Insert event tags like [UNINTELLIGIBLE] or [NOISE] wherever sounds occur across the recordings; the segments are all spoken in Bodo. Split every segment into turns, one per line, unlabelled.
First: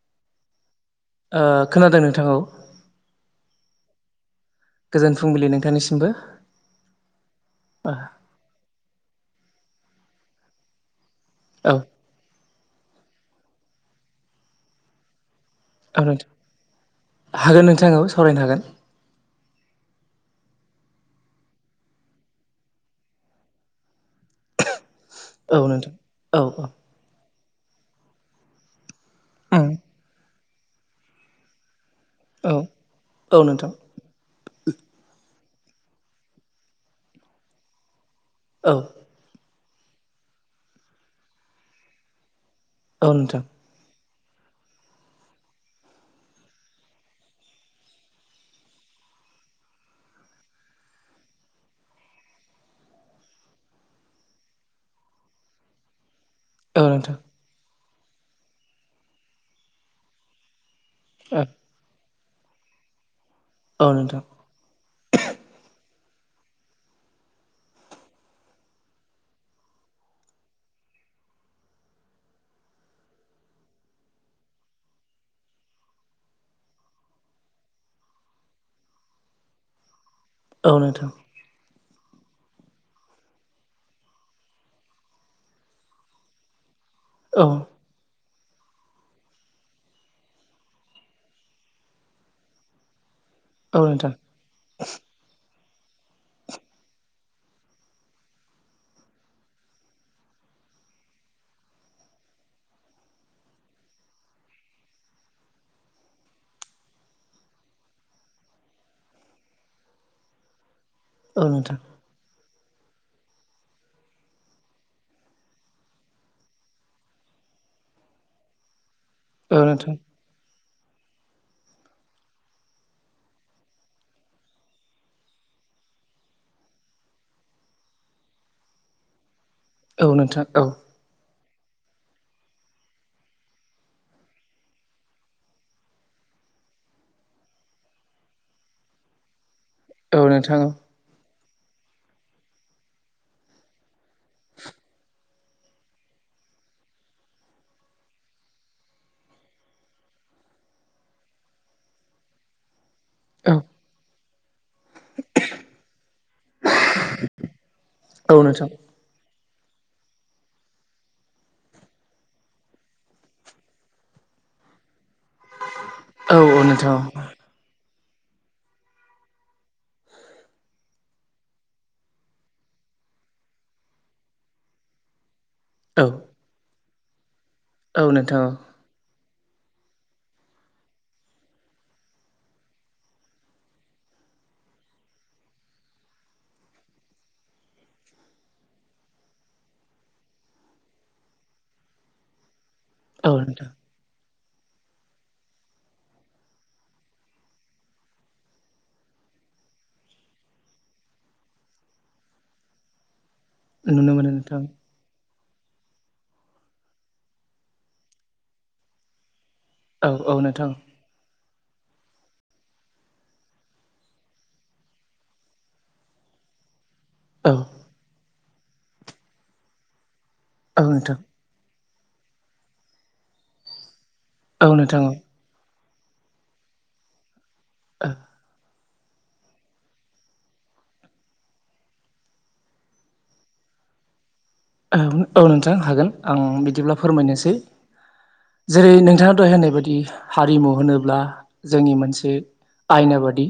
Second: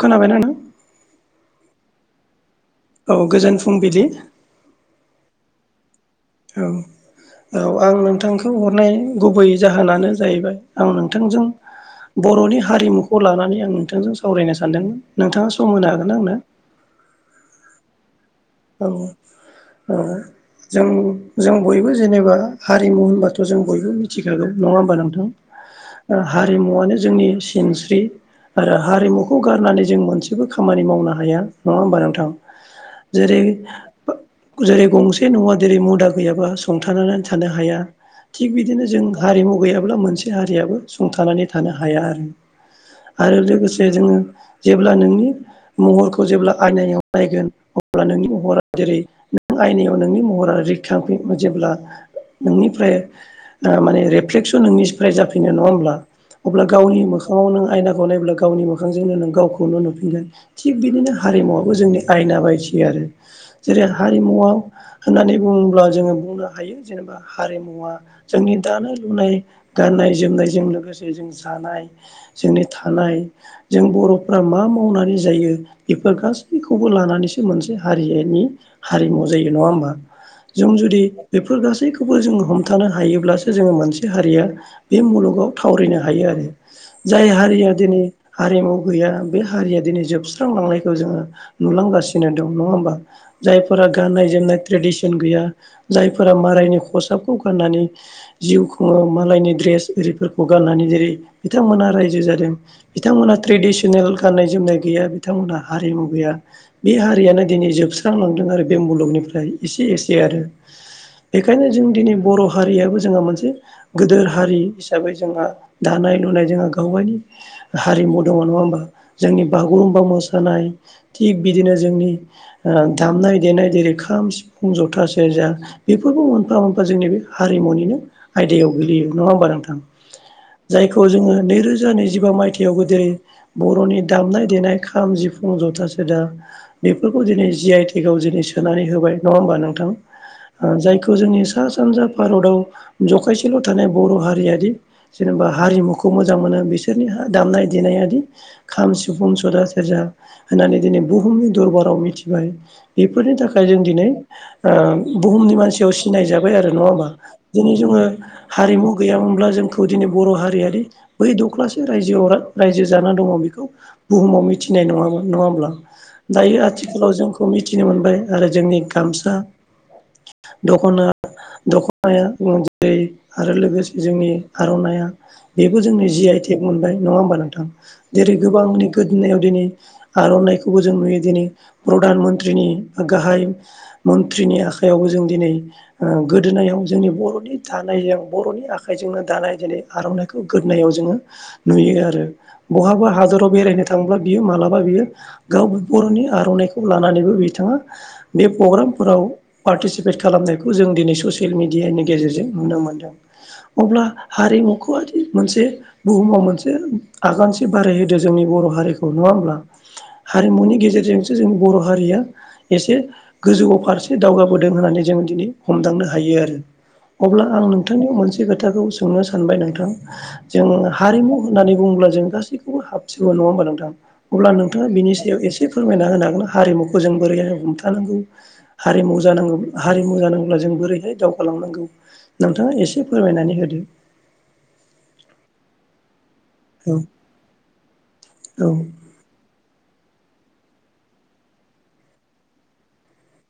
खोनाबायना नों
खोनादों नोंथां खौ।
औ गोजोन फुंबिलि।
गोजोन फुंबिलि नोंथांनिसिमबो।
औ औ आं नोंथांखौ हरनाय गुबै जाहोनानो जाहैबाय आं नोंं थोंजों बर'नि हारिमुखौ लानानै आं नोंथांजों सावरायनो सानदोंमोन नोंथाङा। सम होनो
औ
हागोन आंनो
नोंथां हागोन नोंथां आखौ सावरायनो हागोन।
ओ जों जों बयबो जेनेबा हारिमु होनबाथ' जों बयबो मि मिथिखागौ नङा होमबा नोंथां
औ नोंथां औ
हारिमुवनो जोंनि सिनस्रि आरो हारिमुखौ
उम
गारनानै जों मोनसेबो खामानि मावनो हाया नङा होमबा नोंथां
औ
जेरै
औ नोंथां
ओ जेरै गंसे न'आ जेरै मुदा गैयाबा संथानानै थानो हाया थिग
औ
बिदिनो जों हारिमु गैयाबा अब्ला मोनसे हारियाबो सुंथानानै थानो हाया आरो
औ
आरो
नोंथां
लोगोसे जोङो जेब्ला नोंनि महरखौ जेब्ला आयनायाव नायगोन अ अब्ला नोंनि महरा जेरै नों आयनायाव नोंनि महरा रोखा फैयो जेब्ला। नोंनिफ्राय ओ माने रेफ्लेक्सन नोंनिफ्राय जाफिनो नङा होमब्ला अब्ला
औ
गावनि
नोंथां
मोखाङाव नों आयनाखौ नायोब्ला गावनि मोखांजोंनो नों गावखौनो नुफिनगोन थिग बिदिनो हारिमुवाबो जोंनि आयना बायदि आरो।
औ
जेरै
नोंथां
हारिमुवा होननानै बुङोब्ला जोङो बुंनो हायो जेनेबा हारिमुवा जोंनि दानाय लुनाय गाननाय जोमनायजों लोगोसे जों। जानाय जोंनि थानाय जों बर'फ्रा मा मावनानै जायो बेफोर। गासैखौबो लानानैसो। मोनसे हारिनि हारिमु जायो नङा होमबा
औ
जों जुदि
नोंथां
बेफोर गासैखौ खौबो जोङो हमथानो हायोब्लासो जोङो मोनसे हारिया बे मुलुगाव थावरिनो हायो आरो। जाय
औ
हारिया दिनै हारिमु गैया बे हारिया दिनै जोबस्रांलांनायखौ जोङो नुलांगासिनो। दं नङा होमबा
नोंथां औ
जायफोरा
नोंथां
गाननाय जोमनाय ट्रेडिसन गैया जायफोरा मालायनि खसाबखौ गाननानै जिउ खुङो मालायनि ड्रेस आरिफोरखौ गाननानै। जेरै बिथांमोना रायजो जादों बिथांमोनहा ट्रेडिसनेल गान्नाय जोमनाय गैया बिथांमोनहा हारि। बे मुगाया बे हारियानो दिनै जोबस्रांलांदों आरो बे मुलुगनिफ्राय एसे एसे आरो। बेखायनो जों दिनै बर'। हारियाबो जोंहा मोनसे गिदोर हारि हिसाबै जोंहा दानाय लुनाय जोंहा गाव गावनि हारिमु दङ नङा होमबा जोंनि
औ नोंथां
बागुरुम्बा मोसानाय थिग बिदिनो जोंनि ओ दामनाय देनाय जेरै खाम, सिफुं, जथा, सेरजा बेफोरबो मोनफा मोनफा जोंनि बे हारिमुनिनो आयदायाव गोलैयो नङा होमबा नोंथा?
औ नोंथां औ
जायखौ जोङो बे नैरोजा नैजिबा मायथाइयावबो दिनै बर'नि दामनाय देनाय खाम, जिफुं, जथा, सेरजा बेफोरखौ दिनै जि आइ टेक आव जिनै सोनानै होबाय नङा होमबा नों? औ जायखौ जोंनि। सा सानजा भारताव जखायसेल' थानाय बर' हारियारि जेनेबा हारिमुखौ मोजां मोनो। बिसोरनि हा दामनाय देनायादि खाम, सिफुं, सथा, सेरजा होननानै दिनै बुहुमनि दरबाराव मिथिबाय बेफोरनि
औ
थाखाय जों दिनै। ओ बुहुमनि मानसियाव सिनाय जाबाय आरो नङा होमबा दिनै जोङो
औ नोंथां
हारिमु गैयामोन। ब्ला जोंखौ दिनै बर' हारियारि बै दख्लासे रायजोआव रा-रायजो जानानै दङ बेखौ बुहुमाव। मिथिनाय नङामोन नङा होमब्ला
औ
दायो आथिखालाव जोंखौ मिथिनो मोनबाय आरो जोंनि गामसा दखना। दख'नाया जेरै आरो लोगोसे जोंनि आर'नाया। बेबो जोंनि जि आइटेक मोनबाय नङा होमबा नोंथां
औ नोंथां औ
जेरै
नोंथां
गोबांनि [UNINTELLIGIBLE] नायाव दिनै आर'नाइखौ। खौबो जों नुयो दिनै प्रधान मन्त्रिनि बा गाहाय मन्त्रिनि आखायावबो जों दिनै। ओ गोदोनायाव जोंनि बर'नि दानायजों बर'नि आखाइजोंनो दानाय दिनै आर'नाइखौ गो। होननायाव जोङो नुयो आरो बहाबा
औ
हादराव
नोंथां
बेरायनो थांब्ला बियो मालाबा बियो गाव बर'नि आर'नाइखौ लानानैबो बिथाङा बे प्रग्रामफोराव पार्टिसिपेट खालाम। जायखौ जों दिनै ससियेल मिडियानि गेजेरजों नुनो मोनदों अब्ला
नुनो मोनो नोंथां
हारिमुखौ मोनसे बुहुमाव मोनसे आगानसे बारायहोदो जोंनि बर' हारिखौ नङा होमब्ला?
औ औ नोंथां
हारिमुनि गेजेरजों जों जोंनि बर' हारिया एसे गोजौ फारसे दावगाबोदों होननानै जोङो दिनै हमदांनो हायो। [INAUDIBLE] अब्ला
औ
आं नोंथांनि मोनसे खोथाखौ सोंनो सानबाय नोंथां जों
औ नोंथां
हारिमु होननानै। बुंब्ला जों गासैखौबो हाबसिगौ नङा होनबा नोंथां अब्ला
औ
नोंथाङा
नोंथां
बेनि एसे फोरमायना होनो हागोन हारिमुखौ जों बोरैहाय हमथानो
औ
हायो। हारिमु जानांगौ हारिमु जानांगौब्ला जों बोरैहाय दावगालांनांगौ। नोंथाङा एसे फोरमायनानै होदो।
औ औ नोंथां हागोन। आं
औ
बिदिब्ला फोरमायनोसै जेरै नोंथाङा दहाय होनाय बायदि इ हारिमु होनोब्ला जोंनि मोनसे आयना बादि।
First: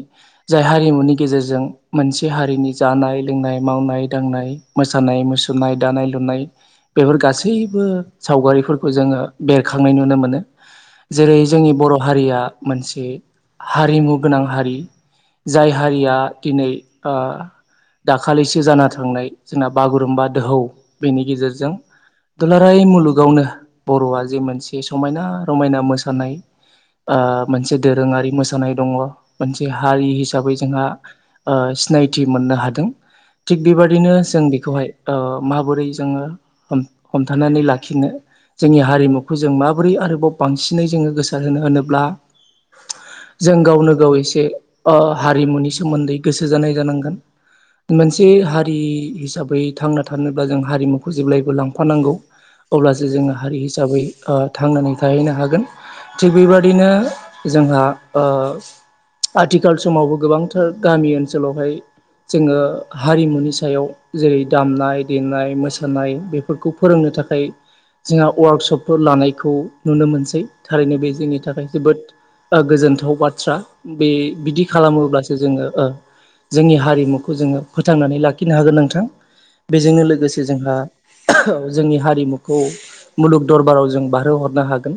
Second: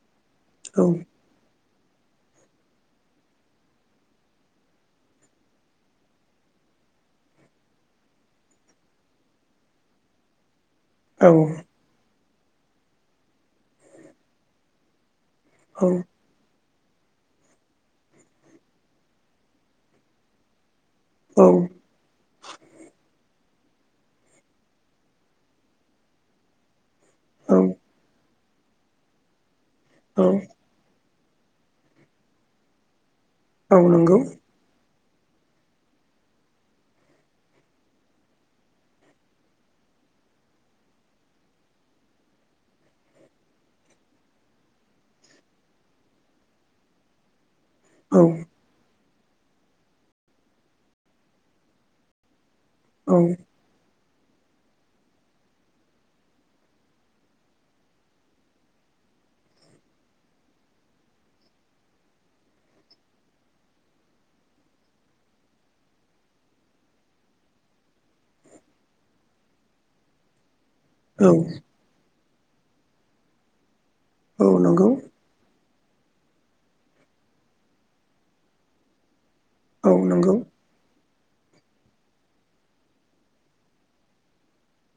जाय
औ
हारिमुनि गेजेरजों मोनसे हारिनि जानाय लोंनाय मावनाय दांनाय मोसानाय मुसुरनाय दानाय लुनाय बेफोर गासैबो सावगारिफोरखौ जोङो बेरखांनाय नुनो मोनो।
औ
जेरै जोंनि बर' हारिया मोनसे हारिमु गोनां हारि। जाय हारिया
औ
दिनै। ओ दाखालिसो जाना थांनाय जोंना बागुरुम्बा दोहौ। बेनि
औ
गेजेरजों दुलाराय मुलुगावनो बर'आ जे मोनसे समायना रमायना मोसानाय ओ
औ
मोनसे दोरोङारि मोसा जानाय दङ मोनसे हारि
औ
हिसाबै जोंहा ओ सिनायथि मोननो हादों। थिग
औ
बेबादिनो
नंगौ
जों बेखौहाय ओ माबोरै जोंङो हमथानानै लाखिनो। जोंनि हारिमुखौ जों माबोरै आरोबाव बांसिनै जोंङो गोसार होनो होनोब्ला। जों गावनो गाव एसे ओ हारिमुनि सोमोन्दै गोसो जानाय जानांगोन।
औ
मोनसे हारि हिसाबै थांना थानोब्ला जों हारिमुखौ जेब्लायबो लांफानांगौ अब्लासो
औ
जोङो हारि हिसाबै ओ थांनानै थाहैनो हागोन थिग बेबादिनो जोंहा ओ आथिखाल समावबो गोबांथार गामि ओनसोलावहाय जोंङो हारिमुनि सायाव जेरै दामनाय देनाय मोसानाय बेफोरखौ फोरोंनो थाखाय। जोंहा वार्कशपफोर लानायखौ नुनो मोनसै। थारैनो बे
औ
जोंनि थाखाय जोबोद ओ गोजोनथाव बाथ्रा। बे
औ
बिदि
नंगौ
खालामोब्लासो जोंङो ओ जोंनि हारिमुखौ जोंङो फोथांनानै लाखिनो हागोन नोंथां।
औ
बेजोंनो
नंगौ
लोगोसे जोंहा जोंनि हारिमुखौ मुलुग दरबाराव जों बारहोहरनो हागोन।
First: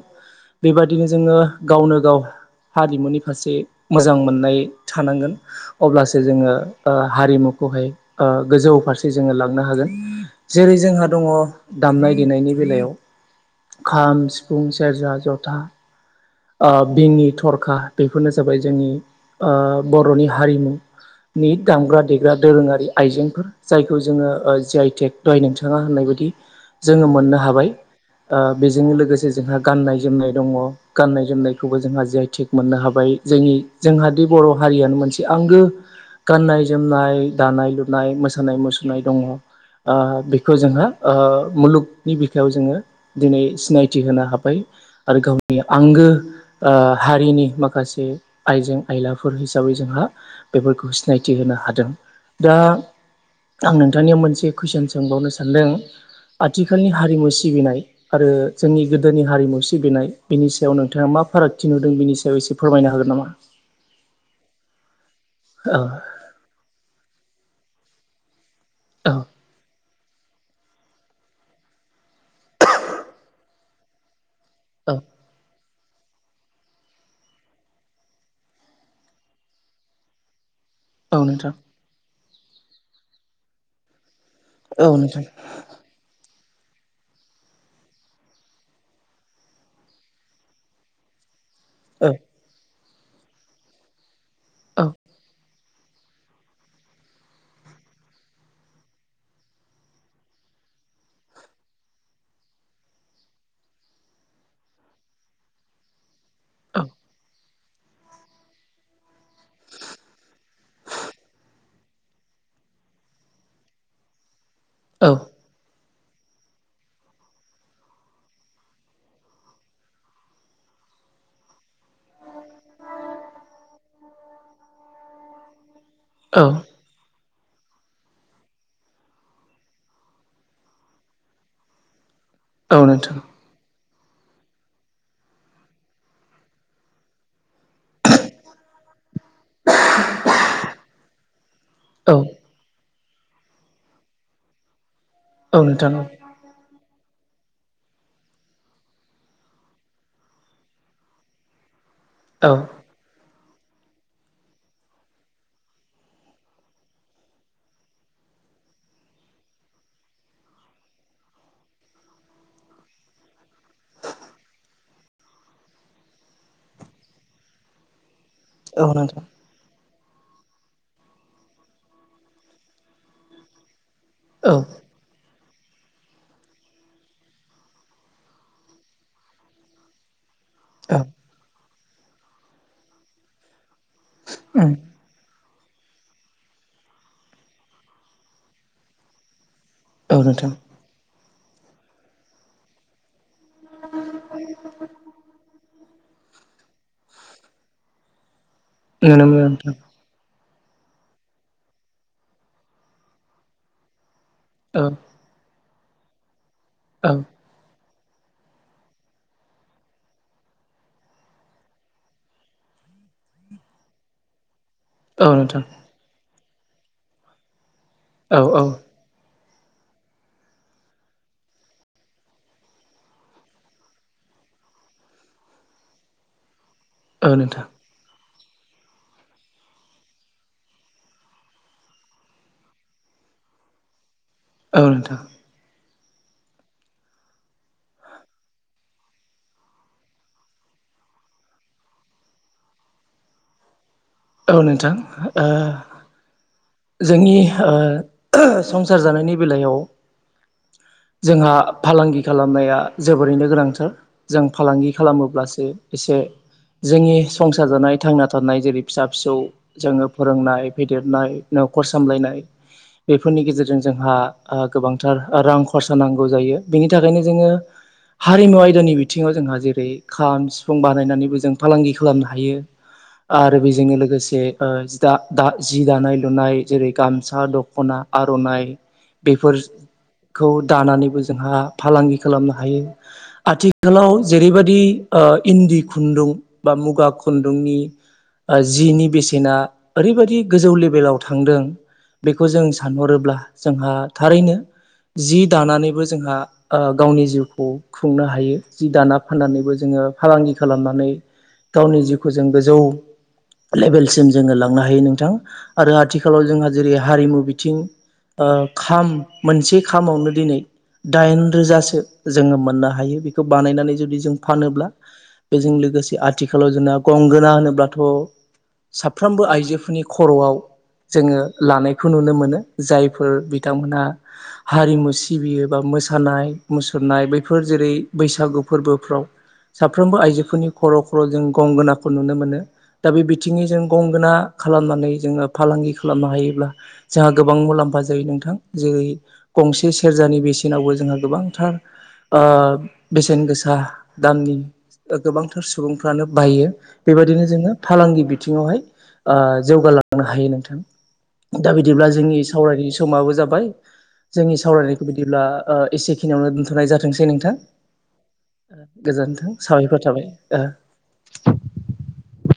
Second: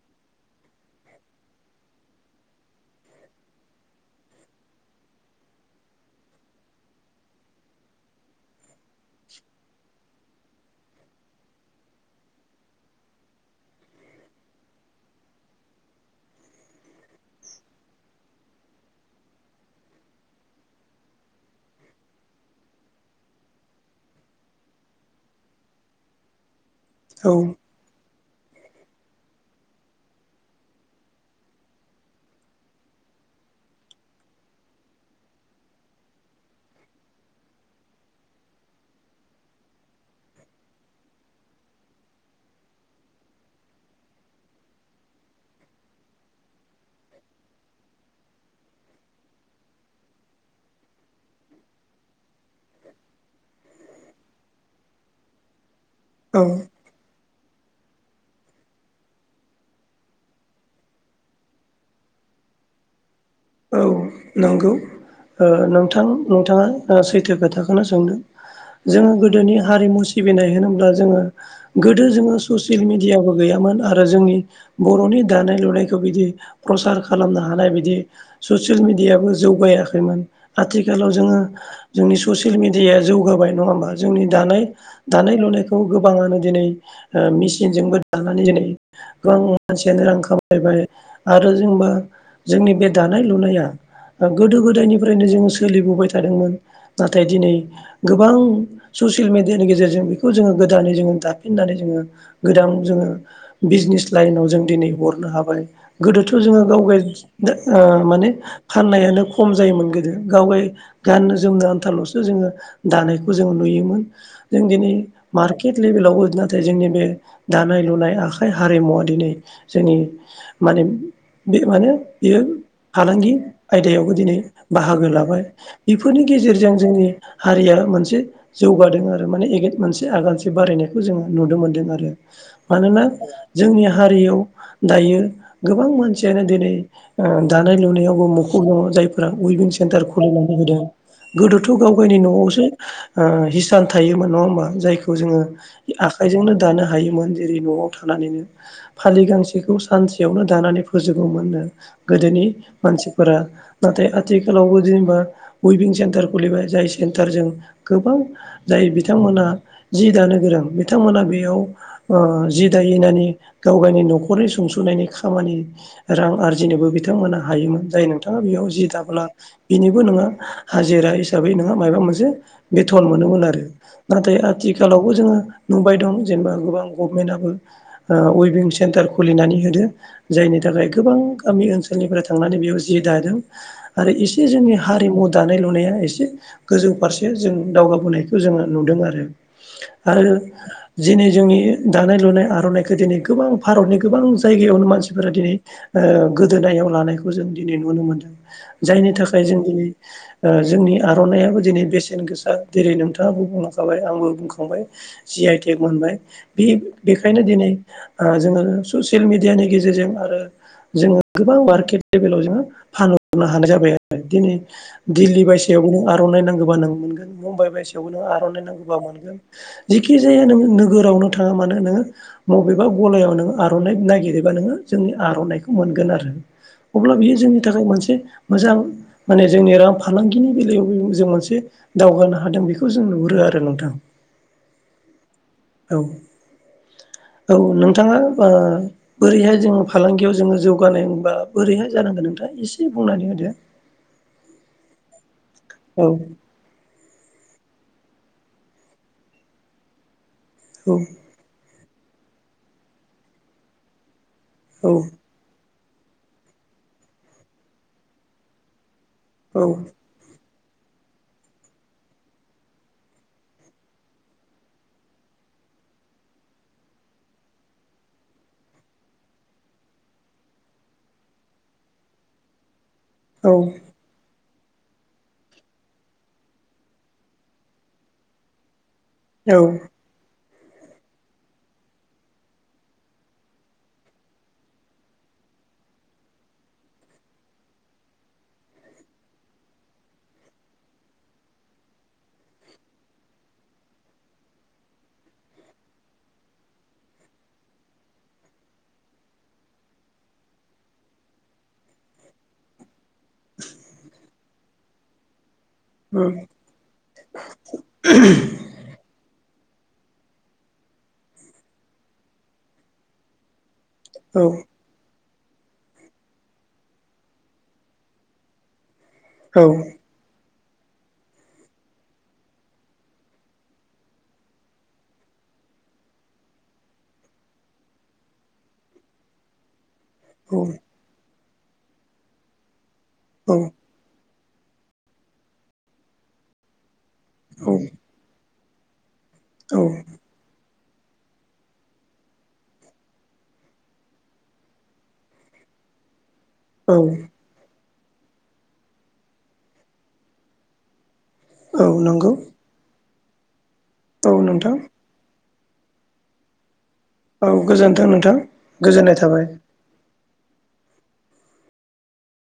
बेबायदिनो जोंङो गावनो गाव हारिमुनि फारसे मोजां मोननाय थानांगोन अब्लासो ओ जोंङो ओ हारिमु हाय ओ गोजौ फारसे लां मोननो हागोन जेरै जोंहा दङ दामनाय देनायनि बेलायाव। खाम सिफुं सेरजा जथा। ओ बिंनि थरखा बेफोरनो जाबाय जोंनि ओ बर'नि हारिमु। नि दामग्रा देग्रा दोरोङारि आइजेंफोर जायखौ जोंङो जियाइ आइ टेक दहाय नोंथाङा होननाय बा बिदि जोंङो
औ
मोननो हाबाय ओ बेजोंनो लोगोसे जोंहा गाननाय जोमनाय दङ। गाननाय जोमनायखौबो जोंहा जियाइ टेक मोननो हाबाय जोंनि जोंहादि बर हारियानो मोनसे आंगो गाननाय जोमनाय दानाय लुनाय मोसानाय मुसुरनाय दङ। ओ बेखौ जोंहा ओ मुलुगनि बिखायाव जोङो दिनै सिनायथि होनो हाबाय। आरो गावनि आंगो ओ हारिनि माखासे आइजें आयलाफोर हिसाबै जोंहा बेफोरखौ सिनायथि हो नो हादों दा आं नोंथांनियाव मोनसे कुइसन सोंबावनो सानदों आथिखालनि हारिमु सिबिनाय आरो जोंनि गोदोनि हारिमु सिबिनाय बेनि सायाव नोंथाङा मा फारागथि नुदों बेनि सायाव एसे फोरमायनो हागोन नामा?
औ नंगौ ओ
औ
नोंथां नोंथाङा सैथो खोथाखौनो सोंदों। जोंङो
औ
गोदोनि हारिमु सिबिनाय होनोब्ला जोंङो। गोदो जोंङो ससियेल मिडियाबो गैयामोन आरो जोंनि
औ
बरनि दानाय लुनाय बिदि प्रसार खालामनो हानाय बिदि ससियेल मिडियाबो जौगायाखैमोन। आथिखालाव
औ
जोंङो
नोंथां
जोंनि ससियेल मिडियाया जौगाबाय नङा होमबा जोंनि दानाय
औ नोंथां
दानाय लुनायखौ गोबाङानो। दिनै मेचनजोंबो दानानै दिनै गोबां मानसियानो रां खामायबाय। आरो जोंबा
औ
जोंनि बे दानाय लुनाया ओ गोदो
औ
गोदायनिफ्रायनो जों सोलिबोबाय थादोंमोन नाथाय दिनै गोबां ससियेल मिडियानि गेजेरजों बेखौ जोंङो गोदानै जोंङो दाफिननानै जोंङो गोदान जोंङो बिजनेस लाइनाव जों दिनै हरनो हाबाय। गोदोथ' जोंङो गाव
औ
गाय दा ओ माने फाननायानो खम जायोमोन गोदो गावगाय गाननो जोमनो आन्थालल'सो जोंङो। दानायखौ जों नुयोमोन जों दिनै मार्केट लेभेलावबो नाथाय जोंनि बे दानाय लुनाय आखाइ हारिमुवा दिनै जोंनि मा बे माने बियो फालांगि आयदायावबो दिनै बाहागो लाबाय बेफोरनि
औ
गेजेरजों जोंनि हारिया मोनसे जौगादों आरो माने एनेगद मोनसे आगानसे बारायनायखौ जोंङो नुनो मोनदों आरो।
औ
मानोना
नोंथां
जोंनिया। हारियाव दायो गोबां मानसियानो दिनै ओ दानाय लुनायावबो मखर दङ जायफोर उइभिं सेन्टार खुलिनानै होदों गोदोथ गाव
औ
गावनि नयावसो ओ हिसान थायोमोन नङा होमबा जायखौ जोङो
औ नोंथां
आखाइजोंनो दानो हायोमोन। जेरै नयाव थानानैनो फालि गांसेखौ सानसेयावनो दानानै फोजोबोमोननो। गोदोनि
औ
मानसिफोरा नाथाय आथिखालावबो जेनेबा उइभिं सेन्टार खुलिबाय जाय सेन्टारजों गोबां जाय बिथांमोना जि दानो गोरां बिथांमोना बेयाव जि ओ दायैनि गावगायनि नखरनि सुंसनायनि खामानि रां आरजिनोबो बे बिथांमोना हायोमोन जाय नोंथाङा बेयाव जि
औ
दाबोना
नोंथां
बिनि। नों हाजिरा हिसाबै नों मायबा मोनसे बेथन मोनोमोन आरो। नाथाय
औ
आथिखालावबो जोङो। नुबाय दं जेनेबा गोबां गभमेन्टयाबो ओ उइभिं सेन्टार खुलिनानै होदो। जायनि थाखाय गोबां गामि ओनसोलनिफ्राय थांनानै बेयाव जि दादों। आरो एसे जोंनि
औ
हारिमु। दानाय लुनाया एसे गोजौ फारसे जों दावगाबोनायखौ जोङो नुदों आरो।
औ
आरो
नोंथां
दिनै जोंनि दानाय लुनाय आर'नाइखौ दिनै। गोबां भारनि गोबां जायगायावनो मानसिफोरा दिनै ओ गो गोदोनायाव लानायखौ जों दिनै नुनो मोनदों जायनि
नुनो
थाखाय
मोनो
जों दिनै जोंनि आरनायाबो दिनै बेसेन गोसा जेरै नोंथाङाबो बुंलांखाबाय आंबो बुंखांबाय जि आइ टेक मोनबाय बे बेखायनो दिनै। ओ जोङो ससियेल मिडियानि गेजेरजों आरो जोङो गोबां मार्केट लेभेलाव जोङो फानहरनो हानाय जाबाय आरो दिनै दिल्ली
नोंथां
बायसयावबो आर'नाइ नांगौबा नों मोनगोन मुम्बाइ बायसियावबो नों
औ औ नोंथां औ
आर'नाइ नांगौबा मोनगोन। जेखि जाया नों नोगोरावनो थाङा मानो नोङो मबेबा गलायाव नो आर'नाइ नागिरोबा नो जोंनि आर'नाइखौ मोनगोन आरो अब्ला
औ
बियो जोंनि
नोंथां
थाखाय मोनसे मोजां माने जोंनि रां फालांगिनि बेलायावबो जों मोनसे दावगानो हादों बेखौ जों नुहुरो। [UNINTELLIGIBLE] नोंथां ।
औ नोंथां।
औ। औ नोंथाङा ओ बोरैहाय जों फालांगियाव जोङो जौगानोबा बोरैहाय जानांगोन नोंथां? दा एसे बुंनानै होदो।
औ नोंथां हो ओ
औ
जोंनि ओ ओहोह संसार जानायनि बेलायाव
औ
जोंहा फालांगि खालामनाया जोबोरैनो गोनांथार जों फालांगि खालामोब्लासो एसे जोंनि संसार जानाय थांना थानाय जेरै फिसा फिसौ
औ
जोङो फोरोंनाय फेदेरनाय न'खर सामलायनाय बेफोरनि गेजेरजों जोंहाओ गोबांथार रां खरसा नांगौ जायो बेनि थाखायनो जोङो हारिमु आयदानि बिथिङाव जोंहा जेरै खाम सिफुं बानायनानैबो जों फालांगि खालामनो हायो।
औ
आरो बेजोंनो लोगोसे ओ जि दा दा जि दानाय लुनाय जेरै गामसा दख'ना आर'नाइ
औ
बेफोर खौ दानानैबो जोंहा फालांगि खालामनो हायो आथिखालाव जेरैबायदि ओ इन्दि खुन्दुं बा मुगा खुन्दुंनि जिनि बेसेना ओरैबायदि गोजौ लेभेलाव थांदों बेखौ जों सानहरोब्ला जोंहा थारैनो जि दानानैबो जोंहा ओ गावनि जिउखौ खुंनो हायो जि दाना फाननानैबो जोङो फालांगि खालामनानै गावनि जिउखौ जों गोजौ लेभेलसिम जोङो लांनो हायो नोंथां। आरो
उम
आथिखालाव जोंहा जेरै हारिमु बिथिं ओ खाम मोनसे खामावनो दिनै दाइन रोजासो जोङो मोननो हायो बेखौ बानायनानै जुदि जों
औ
फानोब्ला बेजों लोगोसे आथिखालाव जोंना गंगोना होनोब्लाथ' साफ्रोमबो आइजोफोरनि खर'आव जोङो लानायखौ नुनो मोनो जायफोर बिथांमोनहा हारिमु सिबियो बा मोसानाय मुसुरनाय बैफोर जेरै बैसागु फोरबोफ्राव साफ्रोमबो आइजोफोरनि
औ
खर' खर' जों गंगोनाखौ नुनो मोनो दा बे बिथिङै जों गंगोना खालामनानै जोङो फालांगि खालामनो हायोब्ला जोंहा गोबां
औ
मुलाम्फा जायो नोंथां जेरै गंसे सेरजानि बेसे नावबो जोंहा गोबांथार बेसेन गोसा दामनि ओ गोबांथार सुबुंफ्रानो बायो
औ
बेबायदिनो जोङो फालांगि बिथिङावहाय ओ जौगालांनो हायो नोंथां। दा
औ
बिदिब्ला
नंगौ
जोंनि सावरायनायनि समाबो जाबाय
औ
जोंनि
नोंथां
सावरायनायखौ बिदिब्ला एसेखिनियावनो दोन्थ'नाय जाथोंसै
औ
नोंथां
गोजोन्थों नोंथां गोजोननाय थाबाय।
गोजोन्थों साबायफोर थाबाय ए ।